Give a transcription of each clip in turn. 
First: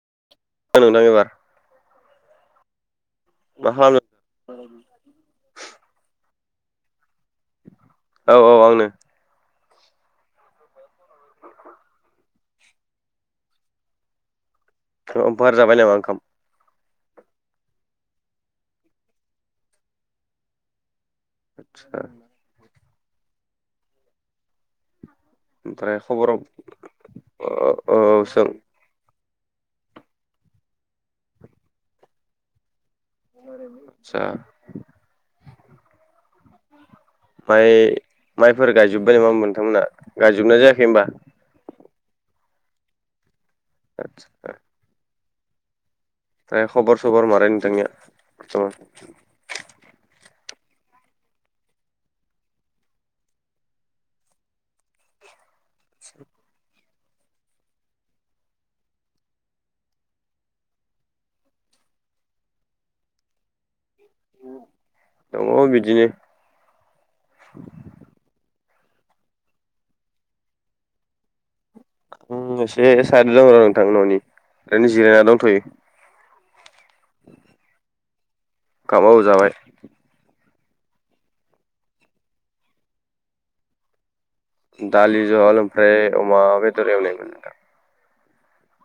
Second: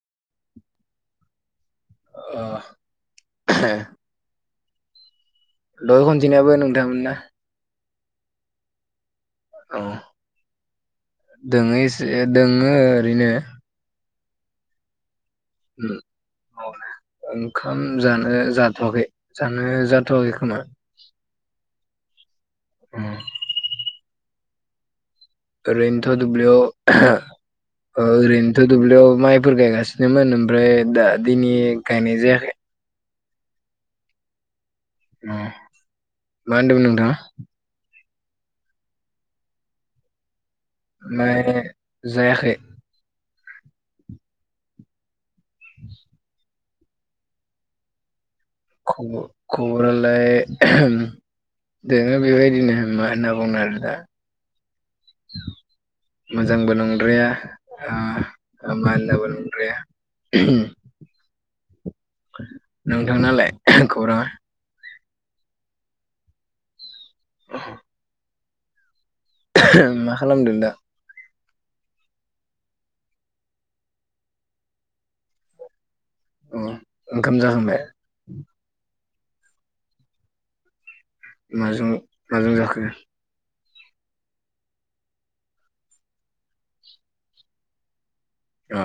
[unintelligible] अ [unintelligible] माहम [unintelligible] दहाय खनसेनियाबो नोंथांआनोमोन ना? औ औ आंनो। औ दङो एसे दोङो ओरैनो। बार जाबाय नामा ओंखाम? ओंखाम जानो जाथ'वाखै, जानो जाथ'वाखै खोमा। आतचा ह ओमफ्राय ओरैन्थ' खबर औ दुबलियाव सों औरैन्थ' दुबलियाव म - फोर गायगासिनोमोन ओमफ्राय दा दिनै गायनाय जायाखै। आतसा उ मा होनदोंमोन नोंथाङा? माइ माइफोर गायजोब्बाय नामा नोंथांमोनहा गायजोबनाय जायाखै होनोमबा। ओमफ्राय जायाखै आतचा [inaudible] ओमफ्राय खबर सबर मारै नोंथांनिया? खब खबरालाय दोङो बेबायदिनो मा होनना बुंगोन आरो दा। मोजांबो नं द्राया आ मानला बो नंद्राया नोंथांनालाय खौराङा। दङ बिदिनो। मा खालामदों दा? एसे साइद दं र नोंथां न'नि ओरैनो जिरायना दंथ'यो। उ ओंखाम जाखांबाय? औ जाबाय। माजों माजों जाखो? दालि जहल ओमफ्राय अमा बेदर एवनायमोन नोंथां। ओ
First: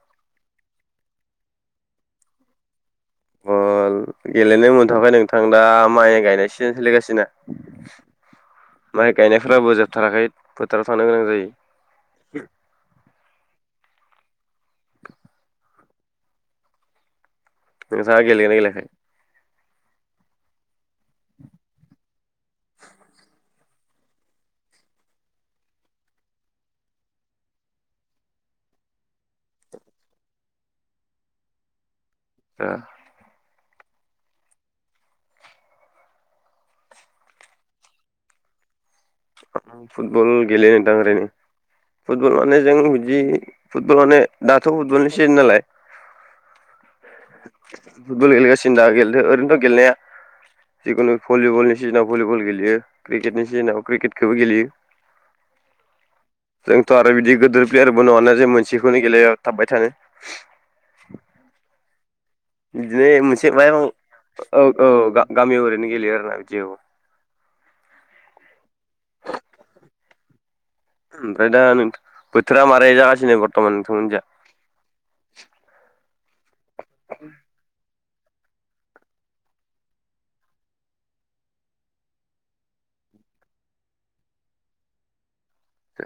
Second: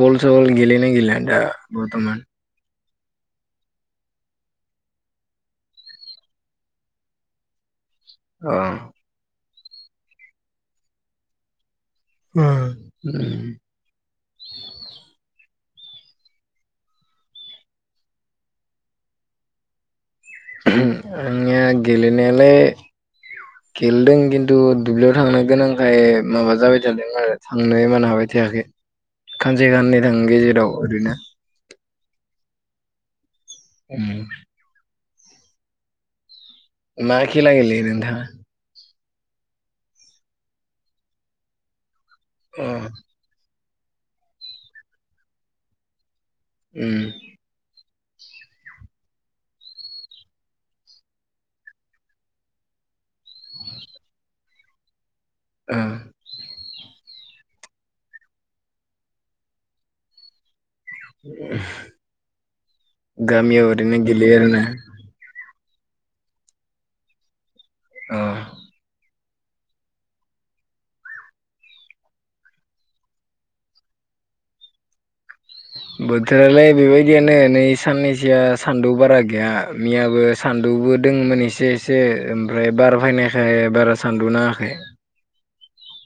बस सल गेलयोना गेलया दा बरथमान? बल गेलेनो मोनथ'वाखै नोंथां दा माइ गायनाय सिजेन सोलिगासिनो। अ फोरबो जोबथाराखै फोथाराव थानो गोनां जायो। अ नोंथांआ गेलेदोंना गेलेयाखै? आंनिया गेलेनायालाय खेलेदों खिन्थु दुब्लियाव थांनो गोनांखाय माबा जाबाय थादों आरो थांनो मोनहाबाय थायाखै। खानसे खाननि थां गेजेराव ओरैनो। ओ उ मा खेला गेलेयो नोंथां फुटबल गेलेयो नोंथां ओरैनो फुटबल माने अ जों बिदि फुटबलावनो दाथ फुटबलनि सिजोन नालाय उम फुटबल गेलेगासिनो दा गेलेदो ओरैनोथ' गेलेनाया जिखुनु भलिबलनि सिजोनाव भलिबल गेलेयो क्रिकेटनि सिजेनाव क्रिकेटखौबो गेलेयो जोंथ' [unintelligible] आरो बिदि गिदिर प्लेयारबो नंङाना जे मोनसेखौनो गेलेायाव थाबबाय थानो [inaudible] बिदिनो मोनसे गामियाव ओरैनो गेलेयो आरोना औ औ गामियाव ओरैनो गेलेयो आरो ना बिदियाव अ ओमफ्राय दा नोंथ बोथोरा मारै जागासिनो बर्थमान नोंथांमोननिया बोथोरालाय बेबायदियानो नै साननैसो बिथिया सान्दुं बारा गैया मैयाबो सान्दुंबो दोंङोमोन एसे एसे ओमफ्राय बार फाइना थाखाय बारा सान्दुं नांङाखै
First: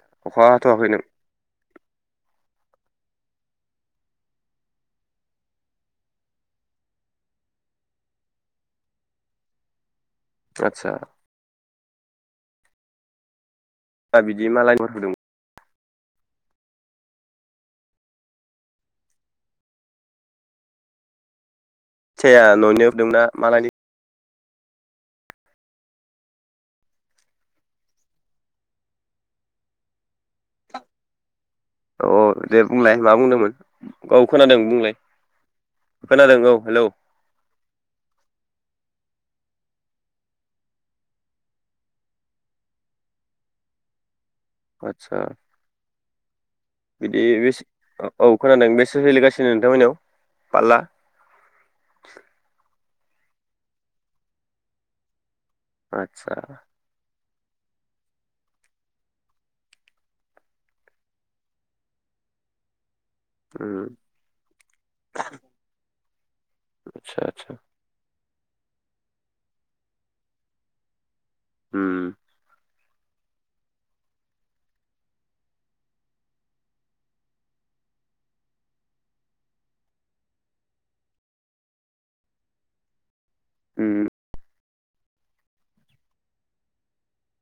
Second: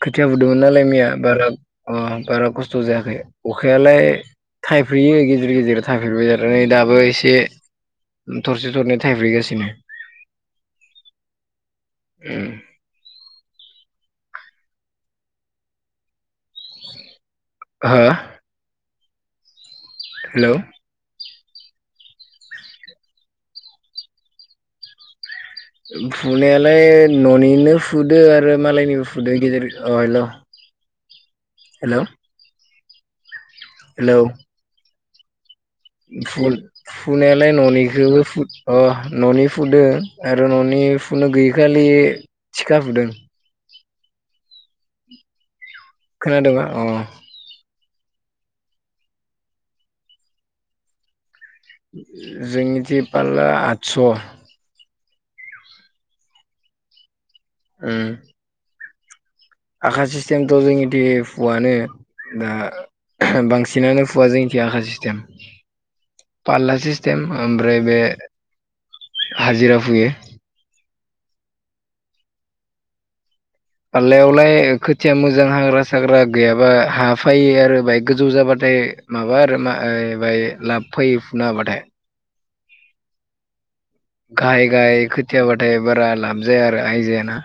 खोथिया अखा फुदोंमोन नालाय हाथ'वाखै नों मैया बारा अ बारा खस्थ' जायाखै अखायालाय थाइफ्रेयो गेजेर गेजेर थाइफ्रेबाय आरो नै दाबो एसे थरसे थरनै थायफ्रि गासिनो आतसा उम दा बिदि मालायनो होदों हा हेलौ खोथियाया ननिनो फुदोंमोनना मालायनि फुनायालाय ननिनो फुदो आरो मालायनिबो फुदो गेजेर गेजे अ हेलौ हेलौ अ दे बुंलाय मा बुंदोंमोन औ खोनादों बुंलाय खोनादों औ हेलौ फु-फुनायालाय ननिखौबो फु अ न'नि फुदो आरो ननि फुनो गैयिखालि थिखा फुदों आतसा खोनादोबा अ औ खोनादों बेसे सोलिगासिनो नोंथांमोननियाव पारला जोंनिथि पालला आदस आतसा उम आखा सिस्टेमथ' जोंनिथि फुवानो दा उम बांसिनानो फुवा जोंथि आखा सिस्टेम पालला आदसा सिस्टेम आदसा ओमफ्राय बे हाजिरा फुयो होम पाललायावलाय खोथिया मोजां हाग्रा साग्रा गैयाबा हा फायो आरो बाहाइ गोजौ जाबाथाय फ्राय माबा आरो मा ओइ लाब फायो फुनो हाबाथाय होम गाहाय गाहाय खोथियाबाथाय बारा लाब जाया आरो आयजायाना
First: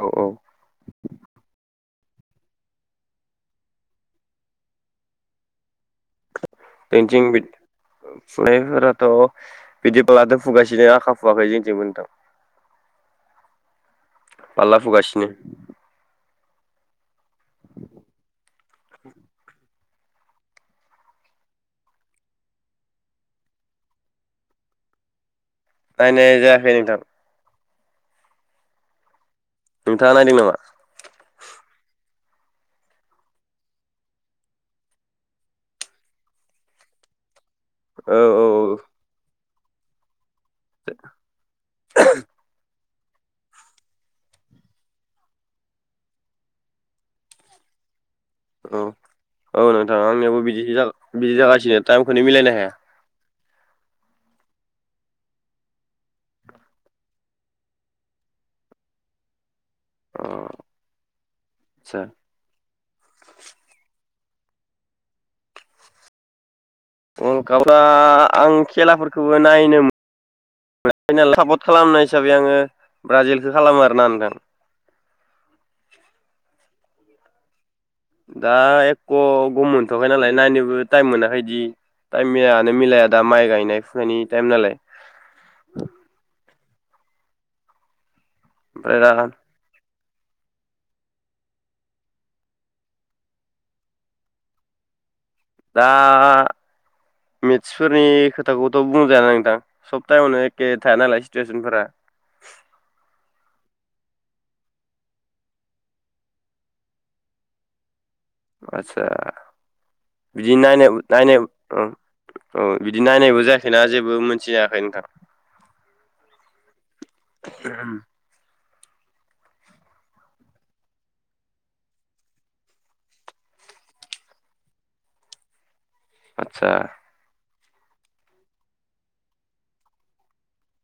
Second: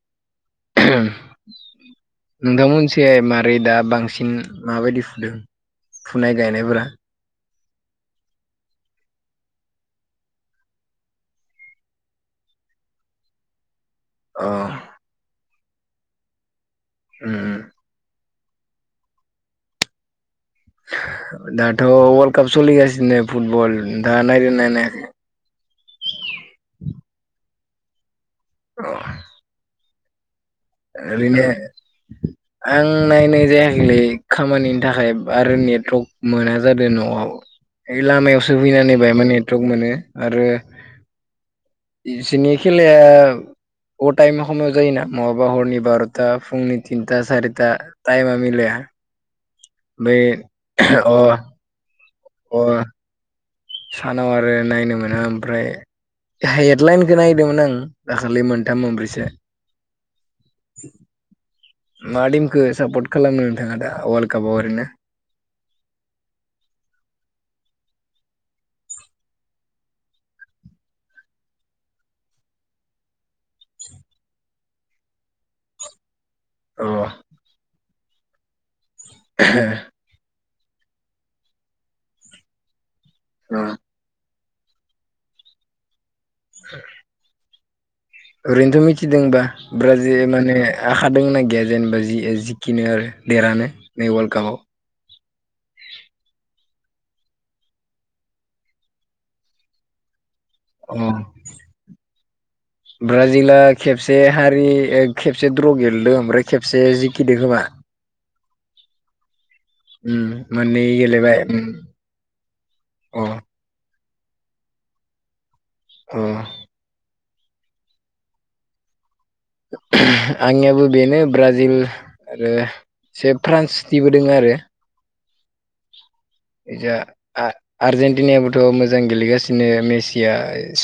औ औ [unintelligible] नोंथांमोनसे मारै दा बांसिन माबायदि फुदो फुनाय गायनायफोरा जोंनिथिं बि फुनायफोराथ' बिदिब्लाथ‌ फुगासेजो आखा फुवाखै जोंथिंबो नोंथां [inaudible] अ पाल्ला फुगासिनो ओम [inaudible] [inaudible] दाथ' वर्ल्ड काप सोलिगासिनो फुटबल दा नायदो ना नायाखै नायनाय जायाखै नोंथां औ। नोंथाङा नायदों नामा। ए बिनो आं नायनाय जायाखैलै खामानिनि थाखाय आरो नेटवर्मोना जादों न'आव ओइ औ औ लामायावसो फैनानै बाहायमान नेटवर्क मोनो आरो इसोरनि खेला [unintelligible] बा हरनि बारटा फुंनि थिनटा सारिटा टाइमा औ मिलाया औ नोंथां बै आंनियाबो बिदिसो अ बिदि जागासिनो टाइमखौनो अ मिलायनो हाया। सानाव आरो नायनो मोनो ओमफ्राय हेडलाइनखौ नायदोंमोन आं दाखालि मोनथाम मोनब्रैसो अ आदसा मा टिमखौ सापर्ट खालामनो नोंथाङा दा अवाल गावबा गाव आरोना। [unintelligible] सापर्ट खालामनाय हिसाबै आङो ब्राजिलखौ खालामो आरो ना नोंथां। औ। दा एख गम मोनथखै नालाय नायनोबो बो टाइम मोनाखैदि टाइमायानो मिलाया दा माइ अ गायनाय फुनायनि टयम नालाय। [inaudible] ओरैनोथ ओमफ्राय दा मिथिदोंबा ब्राजि जे माने आखा दोंना गैया जेनेबा जि ओ जिखिनो आरो देरानो नै वर्ल्ल्ड कापाव [inaudible] दा मेथ्सफोरनि खोथाखौथ बुंजाया नांथां सब टायमावनो अह ब्राजिला खेबसे हारि ओ खेबसे द्र गेलदों ओमफ्राय खेबसे जिखिदों खोमा आतसा उम बिदि मोननै नायनाय नायनाय गेलेबाय उम ओं औ बिदि अ नायनायबो जायाखैना जेबो जबो मोनथियाखै नोंथां। उमह आहोम [inaudible] आंनियाबो बेनो ब्राजिल आरो से फ्रान्सनिबो दोङो आरो आदसा जा आ आर्जेनटिनायाबोथ मोजां गेलेगासिनो मेचिया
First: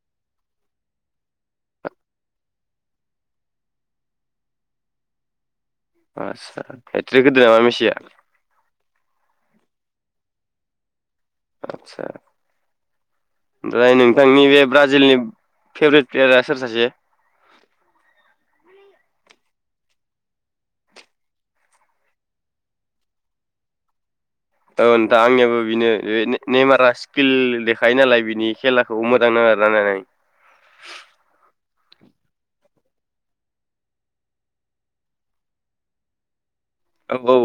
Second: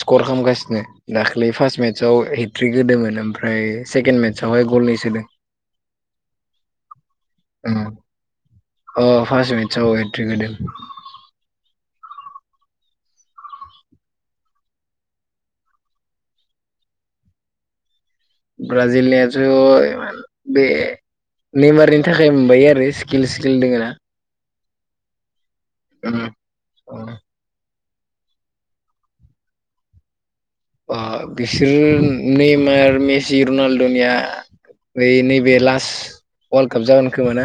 स्कर खालामगासिनो दाख्लै फार्स्ट मे मेत्सआव हेट्रिक होदोंमोन ओमफ्राय सेकेणड मेत्सआवहाय गलनै सोदों आस्चसा हेट्रिक होदो नामा मेसिया अ फार्सट मेत्स हेट्रिग होदों आचसा। ओमफ्राय नोंथांनि बे ब्राजिलनि फेभरेट प्लेयारा सोर सासे ब्राजिल नियाबोथ एमान बे नेमारनि थाखाय मोनबायो आरो स्किल स्किल दोङो ना औ नोंथां आंनियाबो बिनो बे नेमारा स्किल दे खायो नालाय बिनि खेलाखौ मोजां नाङो आरो नायनानै ओ बिसोर नेमार मेसि, रुनालदनिया बै नैबे लास औ औ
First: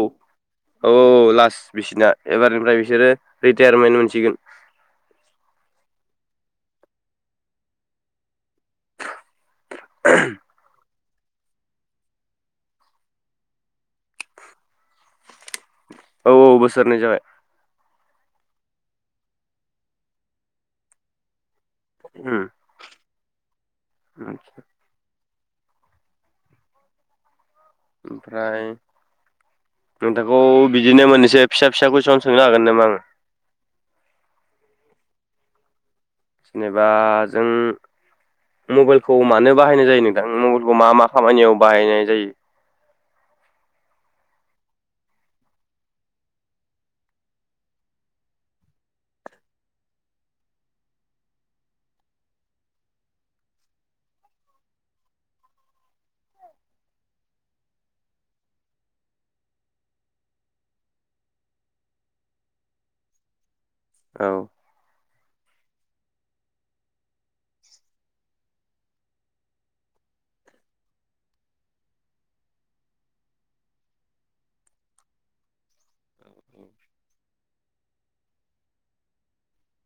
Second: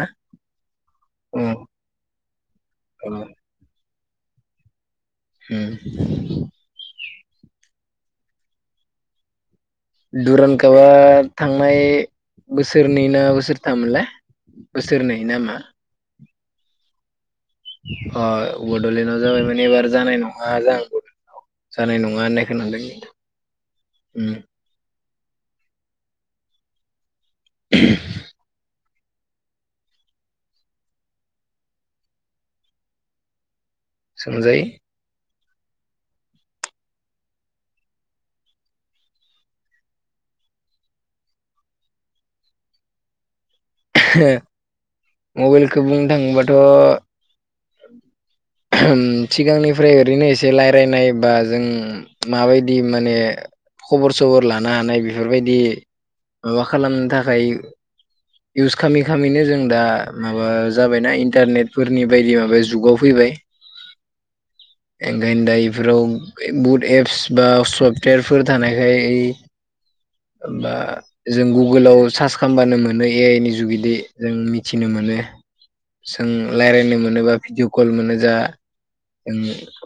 औ औ अ लास बिसिना एबारनिफ्राय बिसोरो अ रिटायारमेन्ट मोनस सिगोन। उम दुरन केबाद थांनाय बोसोरनै ना बोसोरथाम मोनलाय बोसोरनै ना मा? औ औ बोसोरनै जाबाय। अ' बडलेण्डआव जाबाय माने एबार जानाय नङा जां बडलेण्डआव। जानाय नङा उम होननाय खोनादों नोंथां उम। ओमफ्राय [inaudible] नोंथांखौ बिदिनो मोननैसो फिसा फिसा खुयस सोंनो हागोन नामा आङो? सों जायो। जेनेबा जों मबाइलखौ मानो बाहायनाय जायो नोंथां? मबाइलखौ मा मा खामानियाव बाहायनाय जायो? मबाइलखौ बुंनो थाङोबाथ' सिगांनिफ्राय ओरैनो एसे रायलायनाय बा जों माबायदि माने खबर सबर लानो हानाय बेफोरबायदि माबा खालामनो थाखाय इउस खामै खामैनो जों दा माबा जाबायना इन्टारनेट फोरनि बायदि माबा जुगाव फैबाय। ए औ ओंखायनो दा इफोराव एब बुट एप्स बा सफटेरफोर थानायखाय इ बा जों गुगोलाव सार्च खालामबानो मोन नो ए आइ नि जुगिदे जों मिथिनो मोनो। जों रायलायनो मोनो बा भिडिअ कल मोनो दा। उम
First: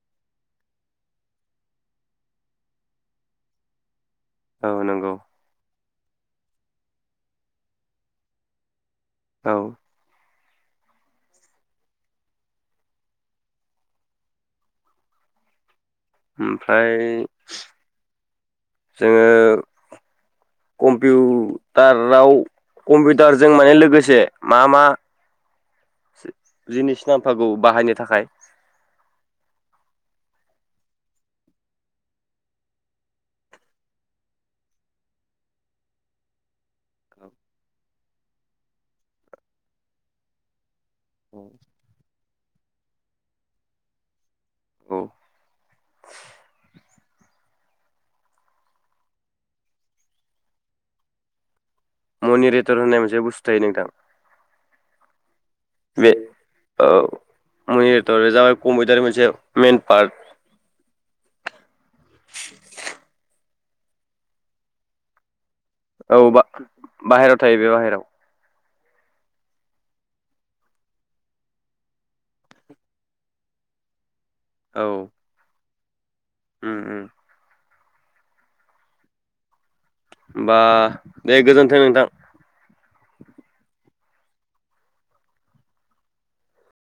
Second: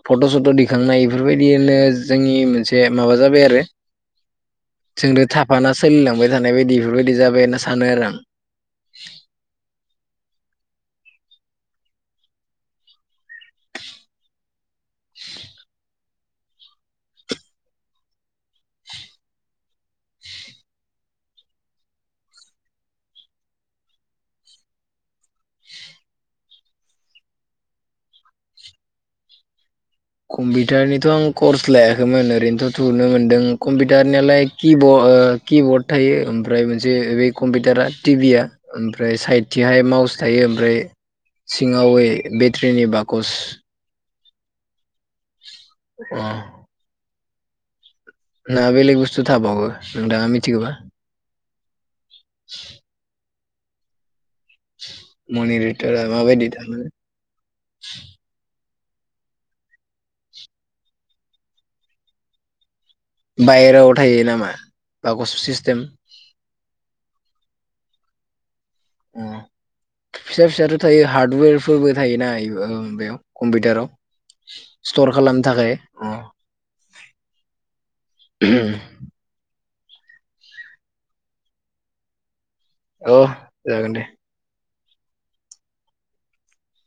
फट' सथ' दिखांनाय इफोरबायदिनो जोंनि मोनसे माबा जाबाय आरो। औ नंगौ जोंनो थाफाना सोलिलांबाय थानाय बायदि बेफोरबायदि जाबाय होनना सानो आरो आं‌। औ [inaudible] ओमफ्राय जोङो कम्पिउटाराव कम्पिउटारजों माने लोगोसे मा मा जिनिस नाम्फाखौ बाहायनो थाखाय? [inaudible] कम्पिउटारनिथ' आं कर्स लायाखैमोन ओरैनोथ' थुनो मोनदों कम्पिउटारनियालाय किबर्ड ओ किबर्ड थायो। ओमफ्राय मोनसे बे कम्पिटारा टि भि आ ओमफ्राय सायदथिहाय माउज थायो। ओमफ्राय सिङाव ए बेट्रिनि बाकस औ अ' ना बेलग बुस्थु थाबावो नोंथाङा मिथिगौबा? मनि रेटर होननाय मोनसे बुस्थु नोंथां। मनि रिथारा बे मा बायदि दाबा। कमपिटारनि मोनसे मेन पार्ट। बायहेरायाव थायो नामा बा गस औ बा-बाहेरायाव थायो बे बाहेराव। अ' फिसा फिसाथ' थायो हार्डवेरफोरबो थायोना ए औ बेयाव कम्पिउटाराव। औ सिथर खालामनो थाखाय उम उम [inaudible] होमबा दे गोजोन्थों नोंथां। ओ जागोन दे